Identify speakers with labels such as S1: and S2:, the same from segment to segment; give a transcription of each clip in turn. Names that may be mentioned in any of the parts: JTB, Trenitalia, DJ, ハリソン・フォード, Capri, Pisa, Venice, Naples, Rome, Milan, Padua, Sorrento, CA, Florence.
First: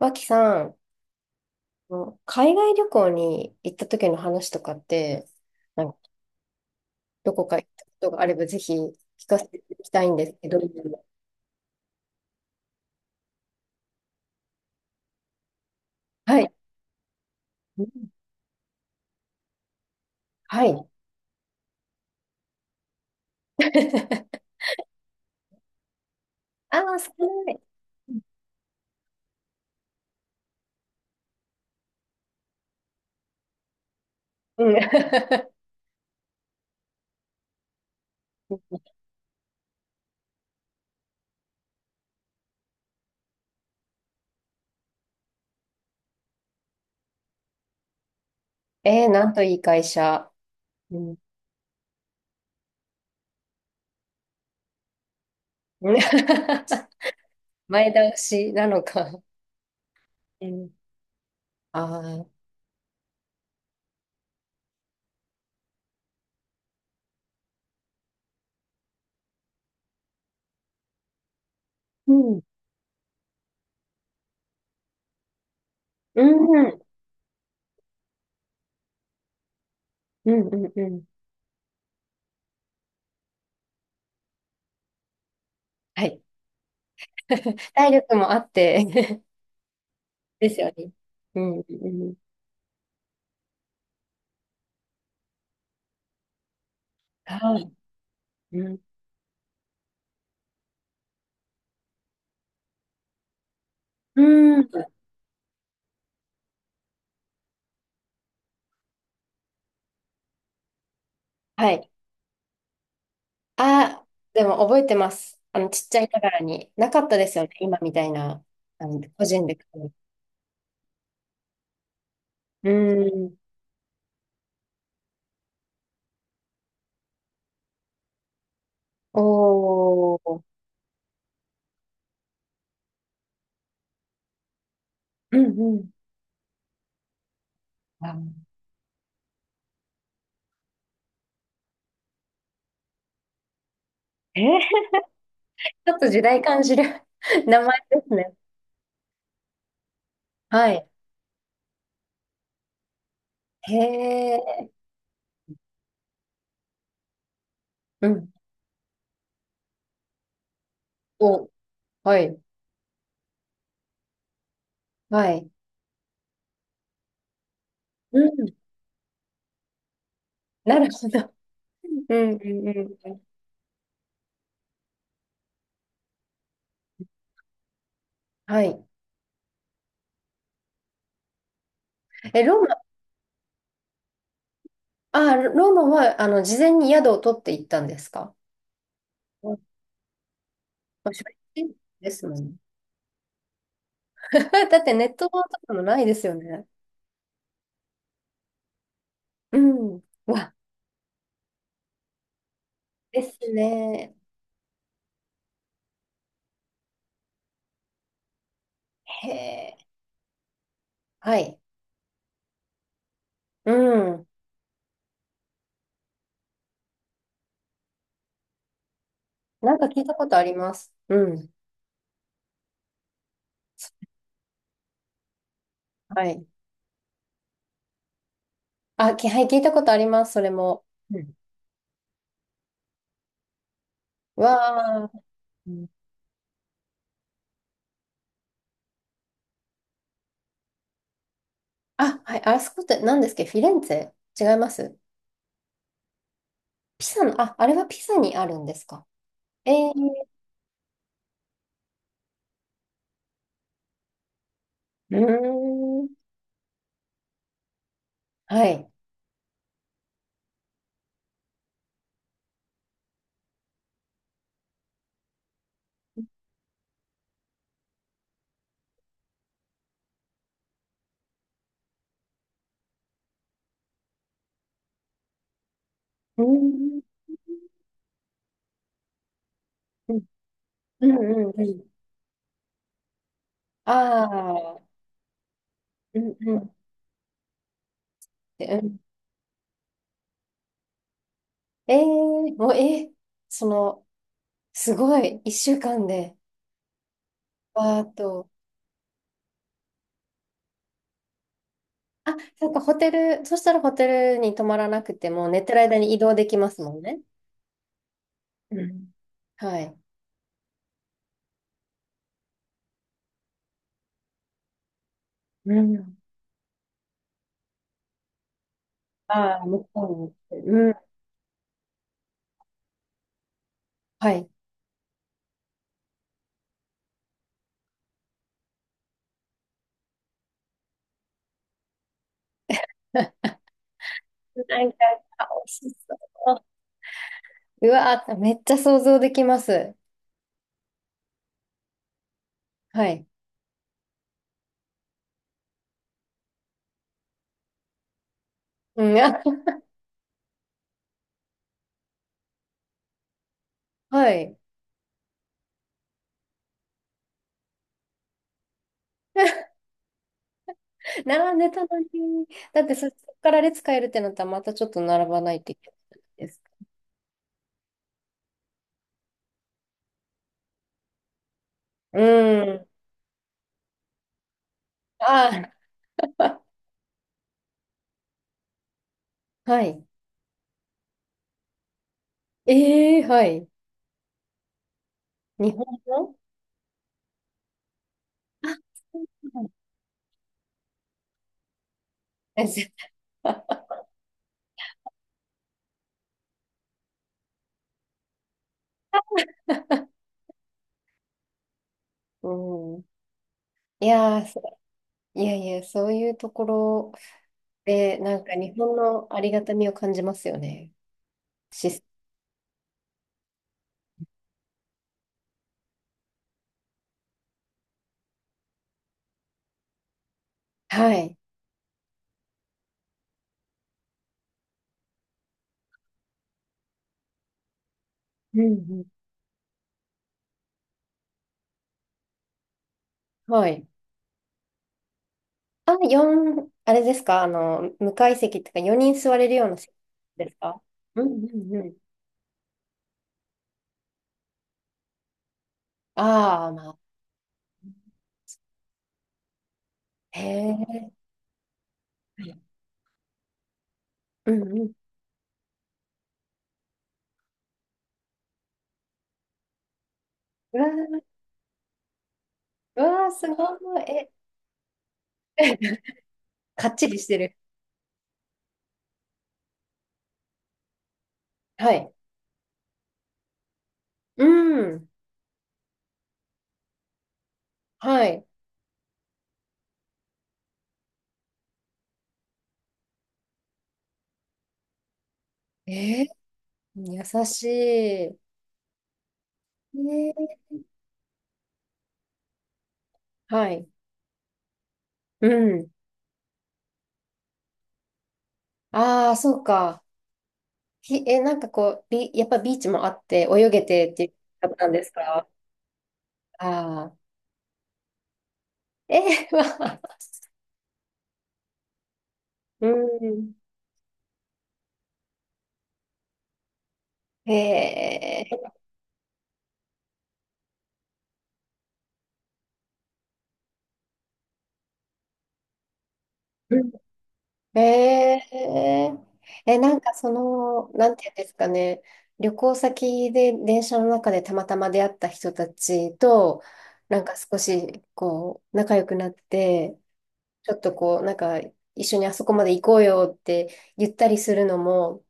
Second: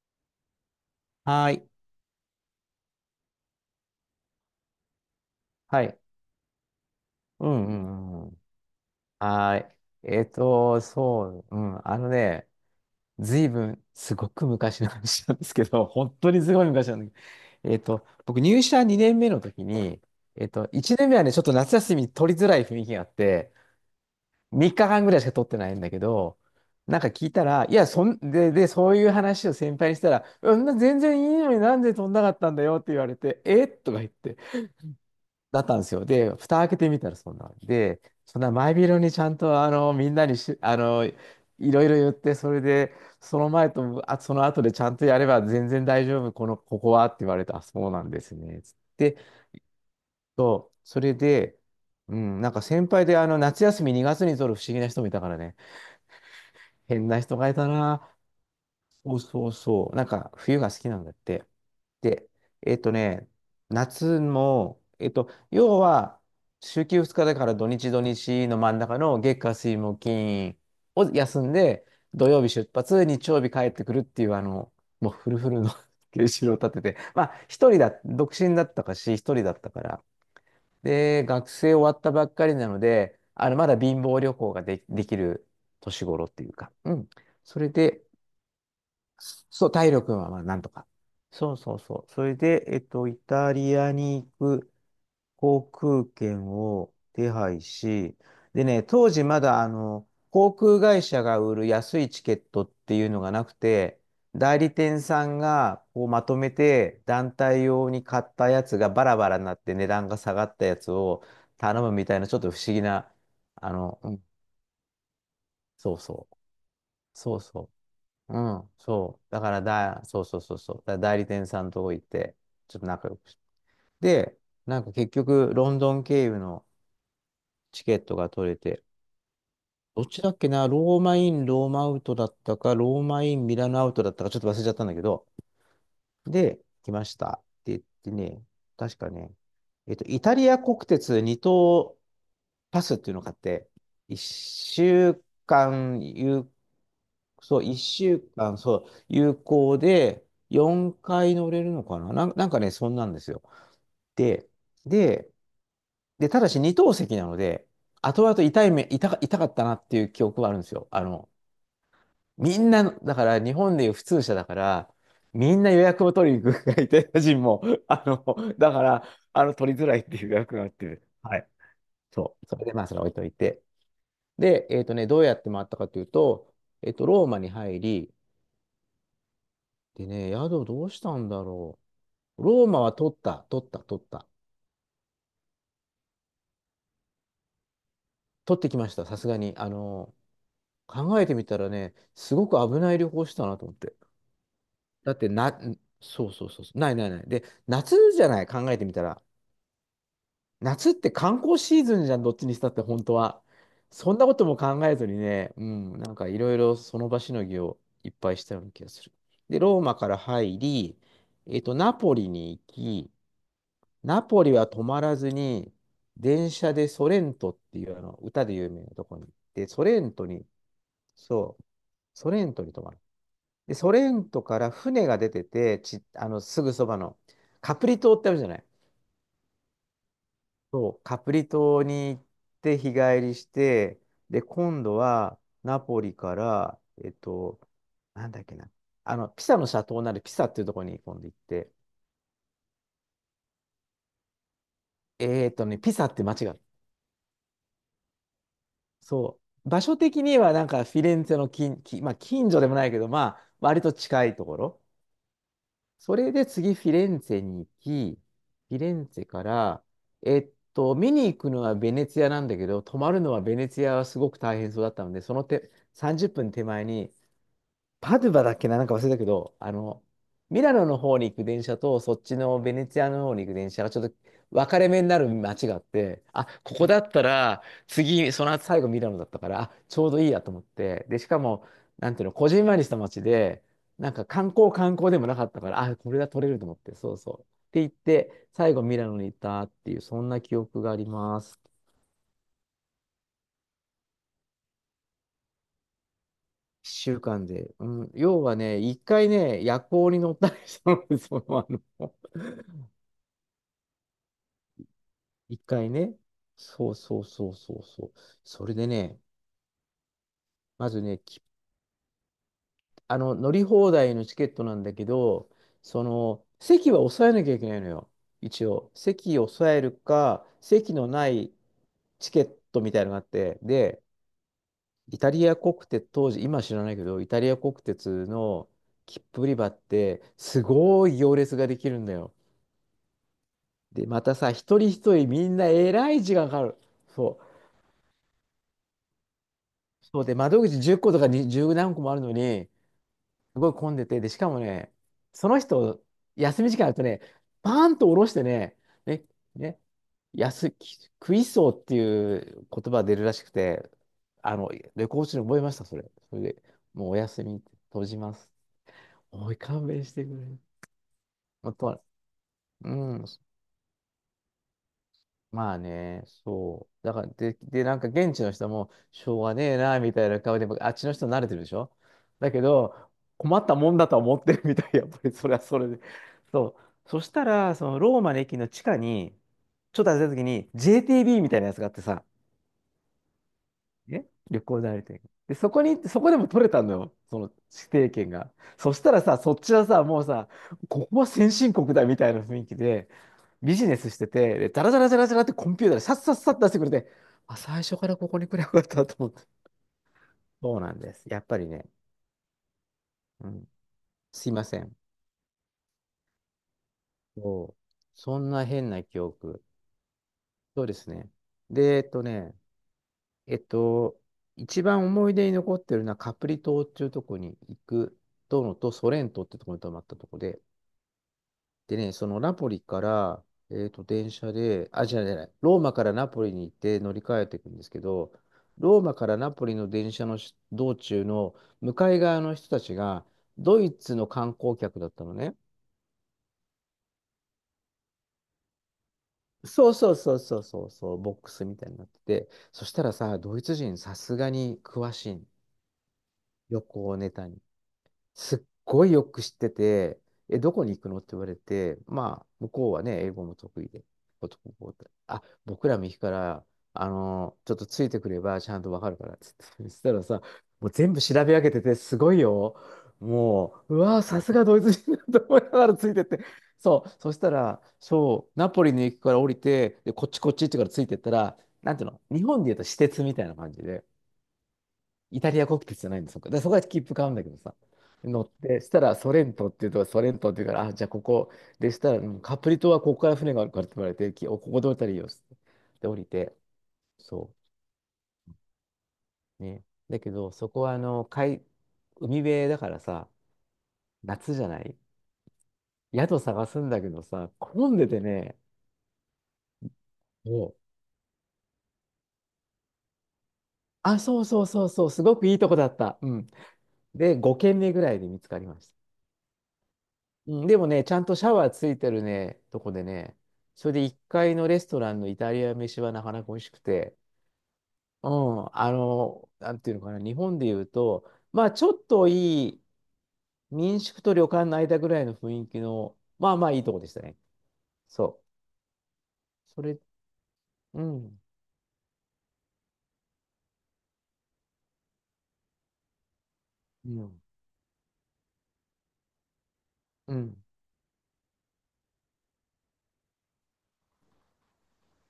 S1: 脇さん、あ
S2: はーい。
S1: の海外旅行に行った時の話とかって、
S2: は
S1: なんか
S2: い。
S1: どこ
S2: う
S1: か行
S2: ん
S1: っ
S2: う
S1: たこと
S2: んう
S1: が
S2: ん
S1: あ
S2: う
S1: れ
S2: ん。
S1: ばぜひ聞かせ
S2: は
S1: ていた
S2: ーい。
S1: だきたいんですけど。
S2: そう、うん。あのね、ずいぶん、すごく昔の話なんですけど、本当
S1: は
S2: に
S1: い。
S2: すごい昔なんだけど、
S1: うん、
S2: 僕入社2年目の時に、
S1: はい。
S2: 1年目はね、ちょっと夏休み取りづらい雰囲気があって、3日間ぐらいしか取ってないんだけど、
S1: ああ、
S2: なんか
S1: 少
S2: 聞いた
S1: ない。
S2: ら、いや、そういう話を先輩にしたら、うん、全然いいのになんで取んなかったんだよって言われて、えとか言って、
S1: うん。
S2: だったんですよ。で、蓋開けてみたらそんなんで、そんな前広にちゃんとみんなにし、いろいろ言って、それで、その前とその後でちゃんとやれば全然大丈夫、ここはって言われて、あ、そうなんですね。つっ
S1: えー、
S2: て
S1: なんといい会社。
S2: そう、
S1: う
S2: それ
S1: ん。
S2: で、うん、なんか先輩で夏休み2月に取る不思議な人もいたからね、変な人がいた
S1: 前
S2: な。
S1: 倒しなの
S2: そ
S1: か。
S2: うそうそう。なんか、
S1: う
S2: 冬
S1: ん。
S2: が好きなんだって。
S1: あ
S2: で、
S1: あ、
S2: えっとね、夏も、要は、週休2日だから土日土日の真ん中の月火水木金を休んで、
S1: う
S2: 土
S1: ん。
S2: 曜日出発、日曜日帰ってくるっていう、もうフルフルの ス
S1: う
S2: ケジュールを
S1: ん。うん。
S2: 立てて、まあ、一人だ、独身だったかし、一人だったから。
S1: うん。うん。
S2: で、学生終わったばっかりなので、まだ貧乏旅行ができる
S1: は
S2: 年
S1: い。
S2: 頃っていうか、うん。それ
S1: 体
S2: で、
S1: 力もあって。
S2: そう、体力はま あ
S1: で
S2: な
S1: す
S2: んと
S1: よ
S2: か。
S1: ね。う
S2: そう
S1: ん。う
S2: そうそう。そ
S1: ん。
S2: れで、イタリアに行く航空券を手
S1: は
S2: 配
S1: い。
S2: し、で
S1: うん。
S2: ね、当時まだ、航空会社が売る安いチケットっていうのがなくて、
S1: う
S2: 代
S1: ん。
S2: 理店さんがこうまとめて団体用に買ったやつがバラバラになって値段が下がったやつを
S1: は
S2: 頼
S1: い。
S2: むみたいなちょっと不思議な、
S1: あ、
S2: うん
S1: でも覚えてます。あの、ちっ
S2: そ
S1: ちゃ
S2: う
S1: いな
S2: そ
S1: が
S2: う、
S1: らに。なかったで
S2: そ
S1: す
S2: う
S1: よね。
S2: そ
S1: 今みたい
S2: うう
S1: な、
S2: ん、
S1: あの、
S2: そ
S1: 個
S2: う。だ
S1: 人
S2: か
S1: で
S2: ら
S1: 買う。
S2: だ、そうそうそうそう。だから代理店さんとこ行って、
S1: う
S2: ちょっと仲良くし
S1: ん。
S2: て。で、なんか結局、ロンドン経由のチケットが取れて、どっ
S1: お
S2: ちだっ
S1: ー。
S2: けな、ローマイン、ローマアウトだったか、ローマイン、ミラノアウトだったか、ちょっと忘れちゃったんだけど、
S1: うんうん。
S2: で、来ましたって言って
S1: あ、
S2: ね、確かね、イタリア国鉄2等パスっていうのがあって、
S1: えー、
S2: 1週
S1: ちょっ
S2: 間
S1: と時代感じる
S2: そ
S1: 名
S2: う、
S1: 前で
S2: 1
S1: す
S2: 週
S1: ね。
S2: 間、そう、有効で、
S1: はい。
S2: 4回乗れるのかななんかね、そんなんですよ。
S1: へ
S2: で、
S1: え。
S2: で、で、ただし二等席なので、
S1: う
S2: 後
S1: ん。
S2: 々痛い目、痛か、痛かったなっていう記憶はあるんですよ。
S1: お、はい。
S2: みんなだから日本でいう普通車だから、
S1: はい。
S2: みんな予約を取りに行くから、イタリア人も、あ
S1: う
S2: の、
S1: ん。
S2: だから、取りづらいっていう予約があっ
S1: なる
S2: て、
S1: ほど。
S2: はい。
S1: うん
S2: そ
S1: う
S2: う、それ
S1: ん
S2: で
S1: うん
S2: まあ、それは
S1: う
S2: 置い
S1: ん。
S2: といて。で、どうやって回ったかというと、ローマに入り、
S1: はい。
S2: でね、宿どうしたんだろ
S1: え、
S2: う。ローマは取った、取った、取った。
S1: ローマは、事前に宿を取って行ったんですか？
S2: 取ってきました、さすが
S1: う
S2: に。
S1: ん。まあ
S2: 考
S1: 初
S2: えてみたら
S1: 日
S2: ね、
S1: です
S2: す
S1: もん
S2: ご
S1: ね。
S2: く危ない旅行したなと思って。
S1: だってネ
S2: だ
S1: ッ
S2: っ
S1: ト
S2: て
S1: と
S2: な、
S1: かもないです
S2: そう
S1: よ
S2: そうそう
S1: ね。
S2: そう、ないないない。で、夏じゃない、考えてみたら。
S1: うん。わ、
S2: 夏って観光シーズンじゃん、どっちにしたって、本当
S1: です
S2: は。そ
S1: ね。
S2: んなことも考えずにね、うん、なんかいろいろその場しのぎをいっぱいしたような気がする。
S1: へ
S2: で、
S1: え。
S2: ローマから入り、
S1: はい。
S2: ナポリに行き、
S1: う
S2: ナ
S1: ん。
S2: ポリは止まらずに、電車でソレントっていうあの歌で有名なところに行って、
S1: なん
S2: ソ
S1: か
S2: レ
S1: 聞い
S2: ン
S1: た
S2: ト
S1: ことあ
S2: に、
S1: ります。うん。
S2: そう、ソレントに泊まる。で、ソレントから船が出てて、ち、
S1: は
S2: あの、
S1: い。
S2: すぐそばのカプリ島ってあるじゃない。
S1: あ、はい、聞いたことあります、それも。
S2: そう、
S1: う
S2: カプ
S1: ん。
S2: リ島に行って日帰りして、で、今度
S1: わあ。
S2: は
S1: う
S2: ナ
S1: ん。
S2: ポリから、なんだっけな、ピサの斜塔になるピサっていうところに今度行って、
S1: あ、はい。あそこって何ですか、フィレンツェ違います？
S2: ピサって街が
S1: ピサの、あ、あれはピサにあるんですか？
S2: そう。
S1: え
S2: 場
S1: ー。
S2: 所的にはなんかフィレンツェのまあ、近所でもないけど、まあ、割と近いところ。
S1: うーん。
S2: それで次フィレンツェに行き、
S1: は
S2: フィ
S1: い。
S2: レンツェから、見に行くのはベネツィアなんだけど、泊まるのはベネツィアはすごく大変そうだったので、その手、30分手前にパドゥバだっけな、なんか忘れたけど、ミラノの方に行く電車と、そっちのベネツィアの方に行く電車がちょっと分かれ目になる街があって、
S1: うー
S2: あ、ここだ
S1: ん。
S2: ったら、次、その後最後ミラノだったから、あ、ちょう
S1: う
S2: ど
S1: ん。
S2: いいやと思って、
S1: う
S2: で、しか
S1: ん。う
S2: も、
S1: ん。
S2: なんていうの、こじんまりした街で、なんか観光
S1: あ
S2: 観
S1: あ。
S2: 光でもなかったから、あ、こ
S1: う
S2: れは
S1: ん。
S2: 取れ
S1: う
S2: ると
S1: ん。
S2: 思って、そうそう。って言って、
S1: で、
S2: 最
S1: う
S2: 後ミ
S1: ん、
S2: ラノに行ったっていう、そんな記憶があります。
S1: もう、その、すごい、一週間で。
S2: 一週間で。う
S1: あ
S2: ん、要
S1: と、
S2: はね、一回ね、夜行に乗ったりしたのでその、
S1: あ、そっか、ホテル、そしたらホテルに泊まらなくても、寝
S2: 一
S1: てる
S2: 回
S1: 間に
S2: ね。
S1: 移動できます
S2: そ
S1: も
S2: う
S1: んね。
S2: そうそうそうそう。それ
S1: う
S2: で
S1: ん。
S2: ね、
S1: はい。
S2: まずね、きあの、乗り放題のチケットなんだけど、
S1: う
S2: そ
S1: ん。
S2: の、席は抑えなきゃいけないのよ。一応。席を
S1: ああ、
S2: 抑え
S1: 向
S2: る
S1: こ
S2: か、
S1: うに。うん。
S2: 席のないチケットみたいなのがあって、で、
S1: はい。
S2: イタリア国鉄、当時、今知らないけど、イタリア国鉄の切符売り場って、すごい行列ができるんだよ。で、またさ、一
S1: な
S2: 人
S1: んか、
S2: 一人
S1: あ、
S2: みんな
S1: 美味
S2: え
S1: し
S2: ら
S1: そ
S2: い時間かか
S1: う。
S2: る。そう。
S1: うわー、めっちゃ想像できます。
S2: そうで、窓口10個とかに10何個もあるのに、
S1: はい。
S2: すごい混んでて、で、しかもね、その人、休み時間あるとね、パーンと下ろしてね、
S1: うん、
S2: ね、
S1: あ、
S2: ね、クイソーっていう言葉が出るらしくて、
S1: はい。
S2: レコーチに覚えました、それ。それで、もうお休み、閉じます。おい、勘弁してくれ。
S1: 並んで
S2: 本
S1: た
S2: 当
S1: の
S2: は、
S1: に。だっ
S2: う
S1: てそ
S2: ん。
S1: こから列変えるってなったら、またちょっと並ばないと
S2: ま
S1: い
S2: あ
S1: けない
S2: ね、
S1: です。
S2: そう。だから、で、なんか現地の人も、しょうがねえな、みたいな顔で、あっちの人慣れてるでしょ
S1: う
S2: だけ
S1: ん。
S2: ど、困ったもんだとは思ってるみたい、やっぱりそれ
S1: あ
S2: はそれで。そう。そしたら、そのローマの駅の地下に、
S1: あ、は
S2: ちょ
S1: い。
S2: っと歩いた時に、JTB みたいなやつがあってさ、
S1: ええ、はい。
S2: ね、旅行代理店。で、
S1: 日本
S2: そこ
S1: の。
S2: でも取れたのよ、その指定権が。
S1: あ、
S2: そした
S1: そ
S2: らさ、
S1: う
S2: そ
S1: な
S2: っ
S1: んだ。
S2: ちはさ、もうさ、ここは先進国だみたいな雰囲気で、ビジネスしてて、で、ダラダラダラダラってコンピューターでさっさっさっ出してくれて、あ、最初からここに来ればよかったと思って。そうなんです。やっぱりね、
S1: うん。
S2: うん、
S1: いやー、
S2: すい
S1: そ
S2: ません。
S1: いやいや、そういうところ
S2: そう。
S1: で、な
S2: そ
S1: ん
S2: ん
S1: か
S2: な
S1: 日
S2: 変
S1: 本
S2: な記
S1: のありが
S2: 憶。
S1: たみを感じますよ
S2: そう
S1: ね。
S2: ですね。で、え
S1: し、
S2: っとね、えっと、一番思い出に残ってるのはカプリ島っていうとこに行くとのと、ソレントってとこに泊まったとこで、
S1: はい。
S2: でね、そのナポリから、電車で、あ、じゃない、違うローマからナポリに行って乗り換えていくんですけど、
S1: うんう
S2: ロー
S1: ん。
S2: マからナポリの電車の道中の向かい側の人たちが、
S1: は
S2: ド
S1: い。
S2: イツの観光客だったのね。
S1: あ、4、あれですか、あの、無階席っていうか、4人座れるような
S2: そ
S1: 席
S2: うそうそう
S1: です
S2: そう
S1: か？
S2: そうそう、
S1: うん
S2: ボッ
S1: う
S2: クス
S1: ん
S2: み
S1: う
S2: たい
S1: ん。
S2: になってて、そしたらさ、ドイツ人さすがに詳しいの、
S1: ああ、
S2: 旅
S1: まあ。
S2: 行ネタに。すっごいよく知ってて、
S1: へ
S2: え、どこに
S1: え。
S2: 行くのって言われて、まあ、
S1: う
S2: 向こうはね、英語も得意で、ポ
S1: ん
S2: ト
S1: う
S2: ポト
S1: ん。
S2: ポトあ、僕ら右から、ちょっとついてくればちゃんとわかるからっつって、そしたらさ、
S1: うわ
S2: もう全部
S1: ー。
S2: 調べ上げてて、すごいよ。
S1: うわー、すご
S2: もう、う
S1: い。
S2: わー、
S1: え、
S2: さすがドイツ人だと思いながら ついてって。
S1: かっ
S2: そ
S1: ち
S2: う、
S1: りし
S2: そ
S1: て
S2: した
S1: る。
S2: ら、そう、ナポリの駅から降りて、で、こっちこっちってからついてったら、
S1: は
S2: なんていう
S1: い。
S2: の、日本で言うと私鉄みたいな感じで、
S1: うん。
S2: イタリア国鉄じゃないんですよ。だからそこは切符買うんだけどさ。
S1: は
S2: 乗
S1: い。
S2: って、したらソレントっていうから、あ、じゃあここでしたら、うんカプリ島はここから船があるからって言われて、きおここで降りたらいいよっつって。で、降
S1: えー、
S2: りて、
S1: 優
S2: そ
S1: しい。
S2: う。ね。だけど、
S1: ー
S2: そこは海辺だからさ、
S1: はい。
S2: 夏じゃない
S1: うん。
S2: 宿探すんだけどさ、混んでてね、
S1: ああ、そうか。
S2: もう、
S1: え、なんかこう、やっぱビーチもあって、泳げてっ
S2: あ、
S1: ていう
S2: そうそう
S1: 方
S2: そ
S1: な
S2: う
S1: んで
S2: そう、
S1: す
S2: すごく
S1: か？
S2: いいとこだった。うん。
S1: ああ
S2: で、5軒目ぐらいで見つかりました。
S1: ー。えー、まあ、
S2: うんでもね、ちゃんとシャワーついてるね、と
S1: う
S2: こでね、
S1: ん。
S2: それで1階のレストランのイタリア飯はなかなか美味しくて、う
S1: えー、
S2: ん、なんていうのかな、日本で言うと、まあちょっといい民宿と旅館の間ぐらいの雰囲気の、まあまあ
S1: う
S2: いい
S1: ん。
S2: とこでしたね。そ
S1: えー、
S2: う。そ
S1: な
S2: れ、
S1: んかその、
S2: う
S1: なんていうん
S2: ん、
S1: ですかね、旅行先で電車の中でたまたま出会った人たちと、
S2: う
S1: なんか
S2: ん、
S1: 少し、こう、仲良くなって、
S2: うん。
S1: ちょっとこう、なんか、一緒にあそこまで行こうよって言ったりするのも、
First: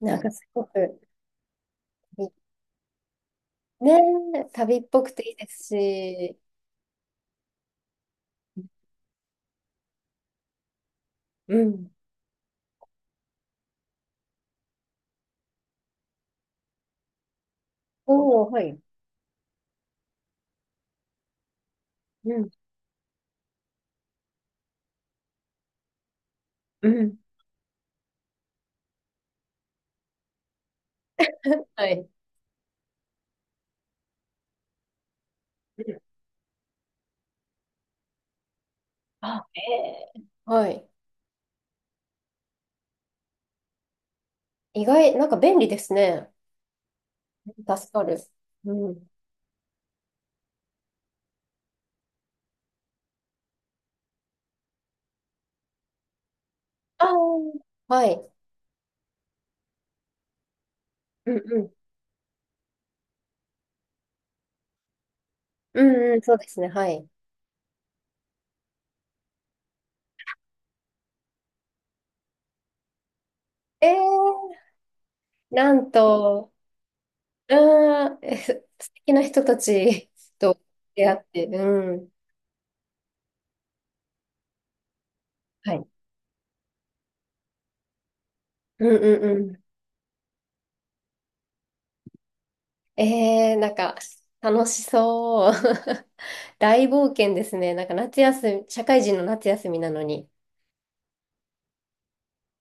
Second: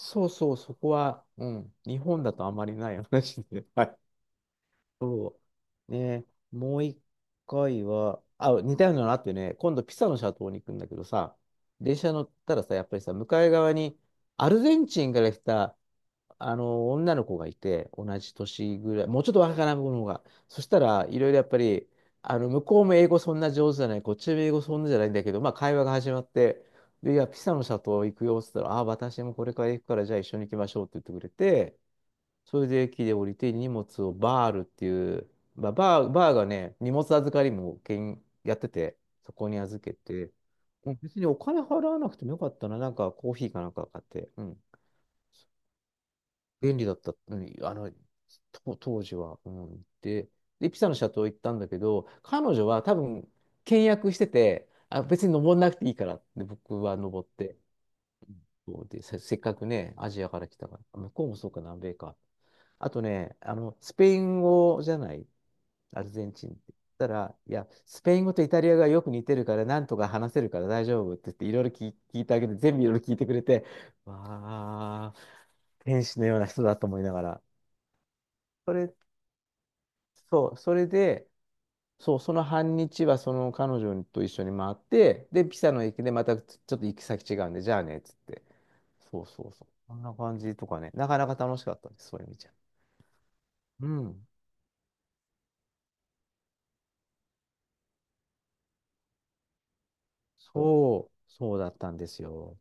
S1: なん
S2: う
S1: かす
S2: そう、
S1: ご
S2: そこ
S1: く、
S2: は、うん、日本だとあまりない話で。は
S1: ね
S2: い
S1: え、旅っぽくていい
S2: そ
S1: です
S2: う。ね、
S1: し。
S2: もう一回は、あ、似たようなのあってね、今度ピサのシャトーに行くんだけどさ、
S1: うん。
S2: 電車乗ったらさ、やっぱりさ、向かい側にアルゼンチンから来た、女の子がいて、同じ
S1: おお、は
S2: 年
S1: い。
S2: ぐらい、もうちょっと若い子の方が。そしたらいろいろやっぱり、
S1: うん、
S2: 向こうも英語そんな上手じゃない、こっちも英語そんなじゃないんだけど、まあ会話が始まって、
S1: う
S2: で、い
S1: ん。
S2: や、ピサのシャトー行くよっつったら、あ、私もこれから行くから、じゃあ一緒に行きましょうって言ってくれて、
S1: はい。
S2: それで駅で降りて荷物をバールっていう、まあ、
S1: うん。
S2: バーがね、荷物預かりもけんやってて、そ
S1: あ、
S2: こに
S1: え
S2: 預け
S1: え、
S2: て、
S1: はい。
S2: うん別にお金払わなくてもよかったな、なんかコーヒーかなんか買って、うん、
S1: 意外、なんか便利ですね。
S2: 便利だった、うん、
S1: 助かる。う
S2: 当
S1: ん。
S2: 時は、うん、で、で、ピサの斜塔行ったんだけど、彼女は多分、倹約してて、あ、別に登んなくていいからって僕は
S1: ああ、
S2: 登って、
S1: はい。
S2: そうで、せっかくね、アジアから来たから、向こう
S1: う
S2: も
S1: ん、
S2: そう
S1: う
S2: か、
S1: ん。
S2: 南米か。あとね、スペイン語じゃない、
S1: う
S2: アル
S1: んうん、
S2: ゼン
S1: そうで
S2: チンっ
S1: すね。
S2: て。
S1: はい。
S2: たら、いや、スペイン語とイタリアがよく似てるから、なんとか話せるから大丈夫って言って、いろいろ聞いてあげて、全部いろいろ聞いてくれて、
S1: ええ、
S2: わあ、
S1: なん
S2: 天使のような
S1: と。
S2: 人だと思いながら。
S1: うん。え、
S2: そ
S1: 素
S2: れ、
S1: 敵な人たち
S2: そう、
S1: と
S2: それ
S1: 出会っ
S2: で、
S1: て、うん。
S2: そう、その半日はその彼女と一緒に回って、で、ピサ
S1: は
S2: の
S1: い。
S2: 駅でまたちょっと行き先違うんで、じゃあね、っつって。
S1: うんう
S2: そ
S1: ん
S2: う
S1: う
S2: そう
S1: ん。
S2: そう。こんな感じとかね、なかなか楽しかったです、そういう意味じゃ。
S1: えー、なん
S2: う
S1: か、
S2: ん。
S1: 楽しそう。大冒険ですね。なんか夏休み、社会人の夏休みなのに。
S2: そうそう、そうだったんですよ。